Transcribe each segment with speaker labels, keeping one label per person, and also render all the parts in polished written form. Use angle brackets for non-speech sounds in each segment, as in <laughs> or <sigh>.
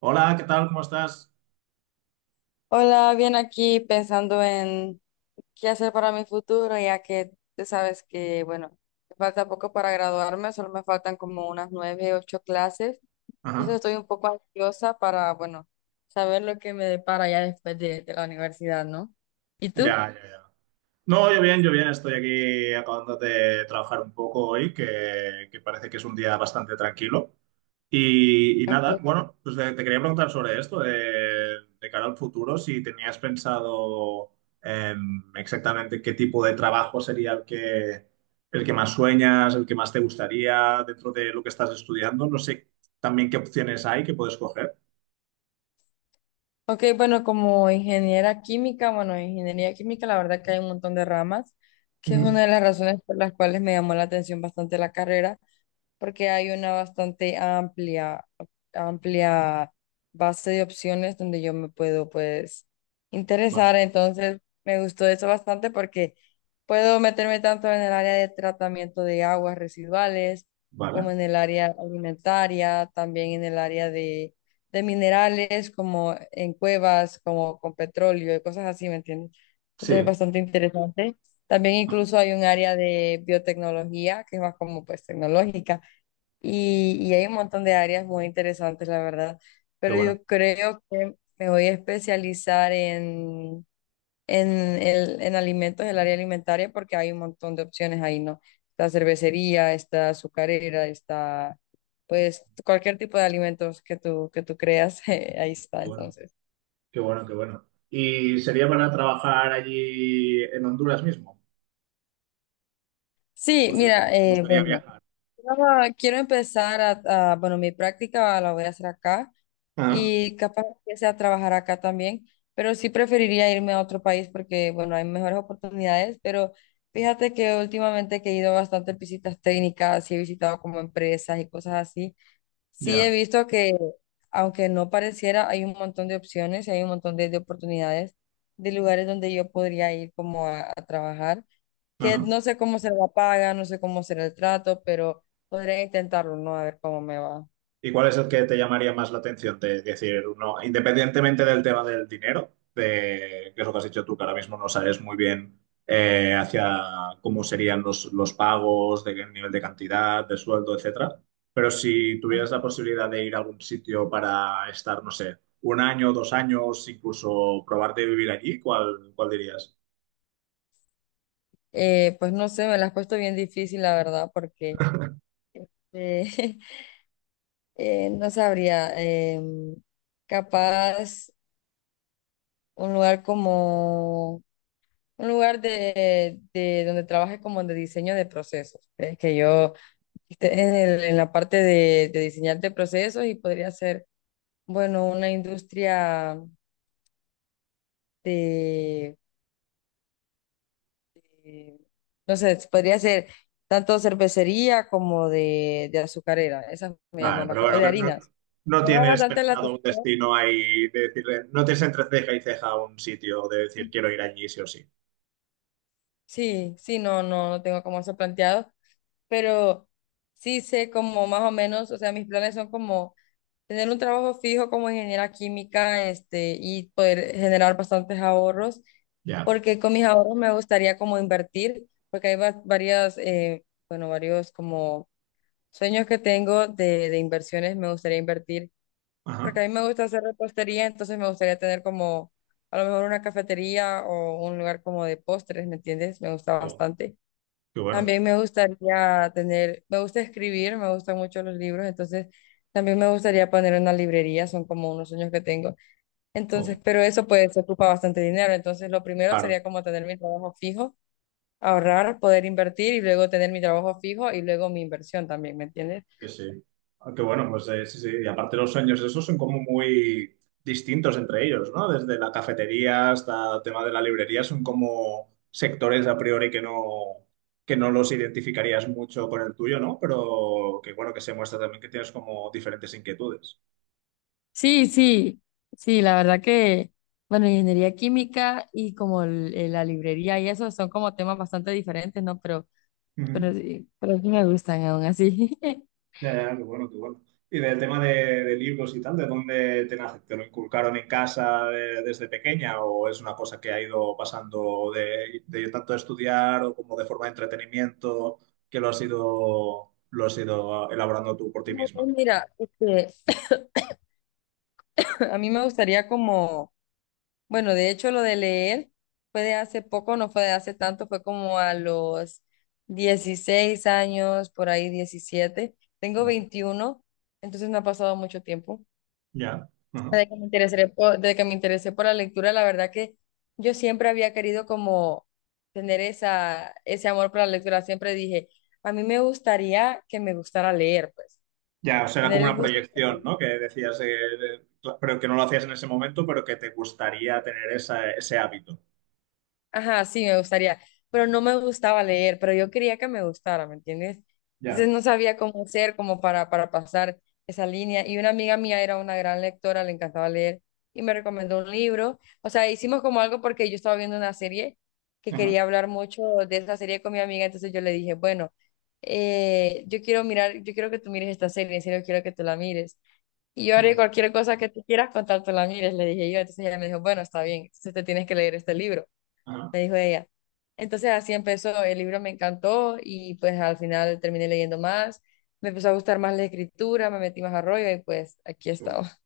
Speaker 1: Hola, ¿qué tal? ¿Cómo estás?
Speaker 2: Hola, bien aquí pensando en qué hacer para mi futuro, ya que tú sabes que, bueno, me falta poco para graduarme, solo me faltan como unas nueve, ocho clases.
Speaker 1: Ajá,
Speaker 2: Entonces estoy un poco ansiosa para, bueno, saber lo que me depara ya después de la universidad, ¿no? ¿Y tú?
Speaker 1: ya, ya, ya. No, yo bien, estoy aquí acabando de trabajar un poco hoy, que parece que es un día bastante tranquilo. Y nada,
Speaker 2: Okay.
Speaker 1: bueno, pues te quería preguntar sobre esto, de cara al futuro, si tenías pensado exactamente qué tipo de trabajo sería el que más sueñas, el que más te gustaría dentro de lo que estás estudiando. No sé también qué opciones hay que puedes coger.
Speaker 2: Ok, bueno, como ingeniera química, bueno, ingeniería química, la verdad que hay un montón de ramas, que es
Speaker 1: Ujú.
Speaker 2: una de las razones por las cuales me llamó la atención bastante la carrera porque hay una bastante amplia, amplia base de opciones donde yo me puedo pues
Speaker 1: Vale,
Speaker 2: interesar. Entonces me gustó eso bastante porque puedo meterme tanto en el área de tratamiento de aguas residuales
Speaker 1: vale.
Speaker 2: como en el área alimentaria, también en el área de minerales como en cuevas, como con petróleo y cosas así, ¿me entiendes? Entonces es
Speaker 1: Sí.
Speaker 2: bastante interesante. También
Speaker 1: Ajá.
Speaker 2: incluso hay un área de biotecnología que es más como pues tecnológica y hay un montón de áreas muy interesantes, la verdad,
Speaker 1: Qué
Speaker 2: pero
Speaker 1: bueno.
Speaker 2: yo creo que me voy a especializar en, en alimentos, el área alimentaria, porque hay un montón de opciones ahí, ¿no? Está cervecería, está azucarera, está, pues, cualquier tipo de alimentos que tú creas, <laughs> ahí
Speaker 1: Qué
Speaker 2: está,
Speaker 1: bueno,
Speaker 2: entonces.
Speaker 1: qué bueno. ¿Y sería para trabajar allí en Honduras mismo?
Speaker 2: Sí,
Speaker 1: O
Speaker 2: mira,
Speaker 1: te gustaría
Speaker 2: bueno,
Speaker 1: viajar?
Speaker 2: quiero empezar a, bueno, mi práctica la voy a hacer acá.
Speaker 1: Ah,
Speaker 2: Y capaz empiece a trabajar acá también, pero sí preferiría irme a otro país porque, bueno, hay mejores oportunidades, pero fíjate que últimamente que he ido bastante visitas técnicas y he visitado como empresas y cosas así, sí he
Speaker 1: ya.
Speaker 2: visto que, aunque no pareciera, hay un montón de opciones y hay un montón de oportunidades de lugares donde yo podría ir como a trabajar que
Speaker 1: Ajá.
Speaker 2: no sé cómo se la paga, no sé cómo será el trato, pero podría intentarlo, ¿no? A ver cómo me va.
Speaker 1: ¿Y cuál es el que te llamaría más la atención? De decir, no, independientemente del tema del dinero, de, que es lo que has dicho tú, que ahora mismo no sabes muy bien hacia cómo serían los pagos, de qué nivel de cantidad, de sueldo, etcétera. Pero si tuvieras la posibilidad de ir a algún sitio para estar, no sé, un año, dos años, incluso probar de vivir allí, ¿ cuál dirías?
Speaker 2: Pues no sé, me la has puesto bien difícil, la verdad, porque eh, <laughs> no sabría. em, Capaz un lugar como, un lugar de donde trabaje como de diseño de procesos. Es que yo esté en en la parte de diseñar de procesos y podría ser, bueno, una industria de, de- no sé, podría ser tanto cervecería como de azucarera. Esas me
Speaker 1: Vale,
Speaker 2: llaman
Speaker 1: pero
Speaker 2: bastante, o
Speaker 1: bueno,
Speaker 2: de
Speaker 1: que no,
Speaker 2: harinas.
Speaker 1: no
Speaker 2: Llama
Speaker 1: tienes
Speaker 2: bastante la
Speaker 1: pensado un
Speaker 2: atención.
Speaker 1: destino ahí de decirle, no tienes entre ceja y ceja un sitio de decir quiero ir allí sí o sí.
Speaker 2: Sí, sí, no, no, no tengo como eso planteado, pero sí sé como más o menos, o sea, mis planes son como tener un trabajo fijo como ingeniera química, este, y poder generar bastantes ahorros,
Speaker 1: Ya,
Speaker 2: porque con mis ahorros me gustaría como invertir, porque hay varias, bueno, varios como sueños que tengo de inversiones, me gustaría invertir.
Speaker 1: ajá.
Speaker 2: Porque a mí me gusta hacer repostería, entonces me gustaría tener como a lo mejor una cafetería o un lugar como de postres, ¿me entiendes? Me gusta
Speaker 1: Oh,
Speaker 2: bastante.
Speaker 1: qué bueno.
Speaker 2: También me gustaría tener, me gusta escribir, me gustan mucho los libros, entonces también me gustaría poner una librería, son como unos sueños que tengo. Entonces,
Speaker 1: Oh,
Speaker 2: pero eso pues ocupa bastante dinero, entonces lo primero
Speaker 1: claro,
Speaker 2: sería como tener mi trabajo fijo, ahorrar, poder invertir y luego tener mi trabajo fijo y luego mi inversión también, ¿me entiendes?
Speaker 1: sí, sí. Ah, qué bueno, pues sí, sí. Y aparte los sueños esos son como muy distintos entre ellos, ¿no? Desde la cafetería hasta el tema de la librería son como sectores a priori que no los identificarías mucho con el tuyo, ¿no? Pero que bueno, que se muestra también que tienes como diferentes inquietudes.
Speaker 2: Sí, sí, sí, la verdad que, bueno, ingeniería química y como la librería y eso son como temas bastante diferentes, ¿no?
Speaker 1: Ujú.
Speaker 2: Pero sí me gustan aún así. <laughs>
Speaker 1: Ya, ya, qué bueno, qué bueno. Y del tema de libros y tal, ¿de dónde te nace? ¿Te lo inculcaron en casa desde pequeña o es una cosa que ha ido pasando de tanto estudiar o como de forma de entretenimiento que lo has ido elaborando tú por ti
Speaker 2: No, no,
Speaker 1: misma?
Speaker 2: mira, este, <coughs> <clears throat> a mí me gustaría como, bueno, de hecho lo de leer fue de hace poco, no fue de hace tanto, fue como a los 16 años, por ahí 17. Tengo
Speaker 1: Vale.
Speaker 2: 21, entonces no ha pasado mucho tiempo.
Speaker 1: Ya. Ajá.
Speaker 2: Desde que me interesé por, desde que me interesé por la lectura, la verdad que yo siempre había querido como tener esa, ese amor por la lectura. Siempre dije, a mí me gustaría que me gustara leer, pues,
Speaker 1: Ya, o sea, era
Speaker 2: tener
Speaker 1: como
Speaker 2: el
Speaker 1: una
Speaker 2: gusto.
Speaker 1: proyección, ¿no? Que decías, pero que no lo hacías en ese momento, pero que te gustaría tener esa, ese hábito.
Speaker 2: Ajá, sí, me gustaría, pero no me gustaba leer, pero yo quería que me gustara, ¿me entiendes? Entonces
Speaker 1: Ya.
Speaker 2: no sabía cómo hacer como para pasar esa línea y una amiga mía era una gran lectora, le encantaba leer y me recomendó un libro, o sea, hicimos como algo porque yo estaba viendo una serie que
Speaker 1: Ajá.
Speaker 2: quería hablar mucho de esa serie con mi amiga, entonces yo le dije, bueno, yo quiero mirar, yo quiero que tú mires esta serie, en serio quiero que tú la mires. Y yo haré
Speaker 1: Vale.
Speaker 2: cualquier cosa que tú quieras contar, tú la mires, le dije yo. Entonces ella me dijo, bueno, está bien, entonces te tienes que leer este libro,
Speaker 1: Ajá.
Speaker 2: me dijo ella. Entonces así empezó, el libro me encantó y pues al final terminé leyendo más, me empezó a gustar más la escritura, me metí más a rollo y pues aquí
Speaker 1: Qué bueno.
Speaker 2: estaba.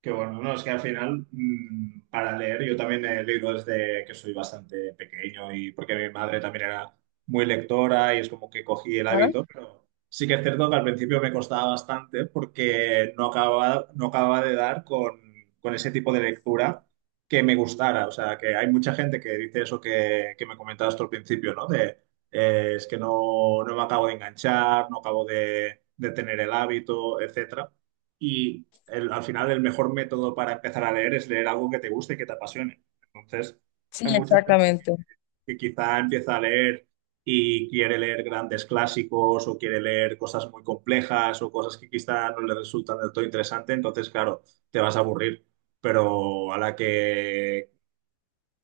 Speaker 1: Qué bueno, no, es que al final para leer yo también he leído desde que soy bastante pequeño y porque mi madre también era muy lectora y es como que cogí el
Speaker 2: Ah,
Speaker 1: hábito, pero sí que es cierto que al principio me costaba bastante porque no acababa, no acababa de dar con ese tipo de lectura que me gustara. O sea, que hay mucha gente que dice eso que me comentabas tú al principio, ¿no? De Es que no me acabo de enganchar, no acabo de tener el hábito, etcétera. Y al final el mejor método para empezar a leer es leer algo que te guste y que te apasione. Entonces,
Speaker 2: sí, exactamente.
Speaker 1: que quizá empieza a leer y quiere leer grandes clásicos o quiere leer cosas muy complejas o cosas que quizá no le resultan del todo interesante, entonces, claro, te vas a aburrir. Pero a la que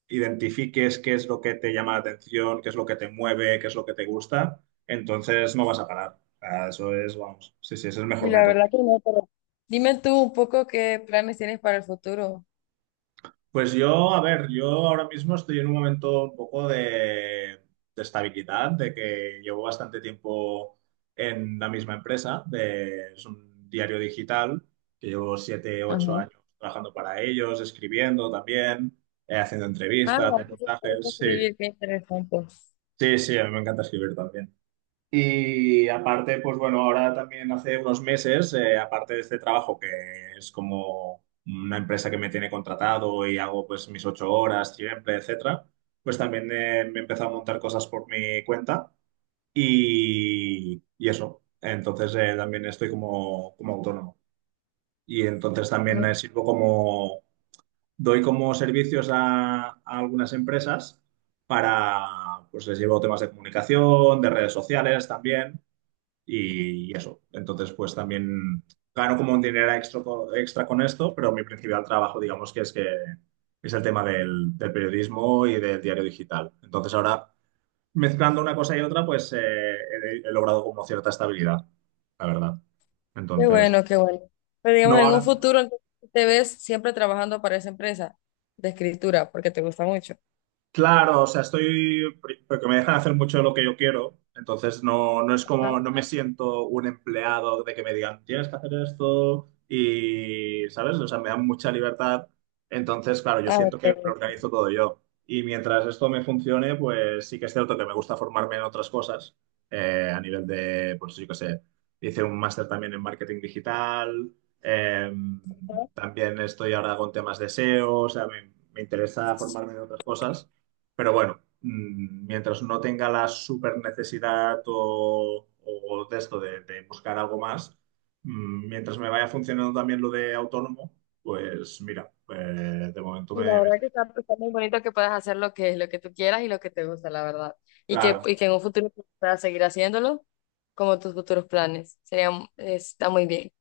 Speaker 1: identifiques qué es lo que te llama la atención, qué es lo que te mueve, qué es lo que te gusta, entonces no vas a parar. O sea, eso es, vamos, sí, sí, ese es el
Speaker 2: Y
Speaker 1: mejor
Speaker 2: la
Speaker 1: método.
Speaker 2: verdad que no, pero... Dime tú un poco qué planes tienes para el futuro.
Speaker 1: Pues yo, a ver, yo ahora mismo estoy en un momento un poco de estabilidad, de que llevo bastante tiempo en la misma empresa, es un diario digital, que llevo siete, ocho
Speaker 2: Ajá.
Speaker 1: años trabajando para ellos, escribiendo también, haciendo
Speaker 2: Ah,
Speaker 1: entrevistas,
Speaker 2: bueno, entonces te gusta
Speaker 1: reportajes, sí,
Speaker 2: escribir, qué interesante.
Speaker 1: sí, sí, a mí me encanta escribir también. Y aparte, pues bueno, ahora también hace unos meses, aparte de este trabajo que es como una empresa que me tiene contratado y hago pues mis ocho horas siempre, etcétera, pues también me he empezado a montar cosas por mi cuenta y eso. Entonces también estoy como, como autónomo. Y entonces también
Speaker 2: Mm,
Speaker 1: sirvo como, doy como servicios a algunas empresas para, pues les llevo temas de comunicación, de redes sociales también y eso. Entonces, pues también gano como un dinero extra, extra con esto, pero mi principal trabajo, digamos que es el tema del periodismo y del diario digital. Entonces, ahora mezclando una cosa y otra, pues he logrado como cierta estabilidad, la verdad.
Speaker 2: qué
Speaker 1: Entonces,
Speaker 2: bueno, qué bueno. Pero digamos,
Speaker 1: no
Speaker 2: en un
Speaker 1: ahora.
Speaker 2: futuro entonces, te ves siempre trabajando para esa empresa de escritura porque te gusta mucho.
Speaker 1: Claro, o sea, estoy, porque me dejan hacer mucho de lo que yo quiero, entonces no, no es
Speaker 2: Ajá.
Speaker 1: como, no me siento un empleado de que me digan, tienes que hacer esto y, ¿sabes? O sea, me dan mucha libertad, entonces, claro, yo
Speaker 2: Ah,
Speaker 1: siento
Speaker 2: ok.
Speaker 1: que lo organizo todo yo. Y mientras esto me funcione, pues sí que es cierto que me gusta formarme en otras cosas, a nivel de, pues yo qué sé, hice un máster también en marketing digital, eh, también estoy ahora con temas de SEO, o sea, me interesa formarme en otras cosas. Pero bueno, mientras no tenga la super necesidad o de esto de buscar algo más, mientras me vaya funcionando también lo de autónomo, pues mira, de momento
Speaker 2: Y la verdad
Speaker 1: estoy.
Speaker 2: que está, está muy bonito que puedas hacer lo que tú quieras y lo que te gusta, la verdad.
Speaker 1: Claro,
Speaker 2: Y que en un futuro puedas seguir haciéndolo como tus futuros planes. Sería, está muy bien.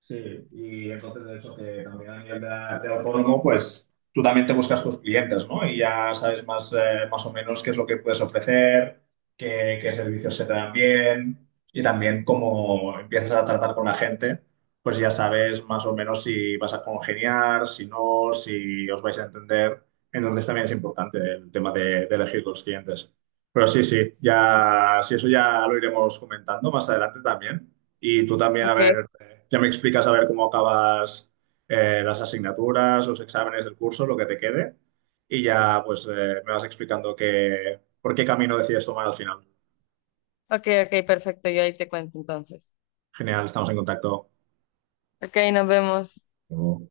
Speaker 1: sí, y entonces eso que también a nivel de autónomo, pues tú también te buscas tus clientes, ¿no? Y ya sabes más, más o menos qué es lo que puedes ofrecer, qué servicios se te dan bien y también cómo empiezas a tratar con la gente, pues ya sabes más o menos si vas a congeniar, si no, si os vais a entender. Entonces también es importante el tema de elegir los clientes. Pero sí, sí, ya, si eso ya lo iremos comentando más adelante también. Y tú también, a
Speaker 2: Ok,
Speaker 1: ver ya me explicas a ver cómo acabas las asignaturas, los exámenes del curso, lo que te quede. Y ya pues me vas explicando qué, por qué camino decides tomar al final.
Speaker 2: ok, ok, perfecto. Yo ahí te cuento entonces.
Speaker 1: Genial, estamos en contacto.
Speaker 2: Ok, nos vemos.
Speaker 1: Luego.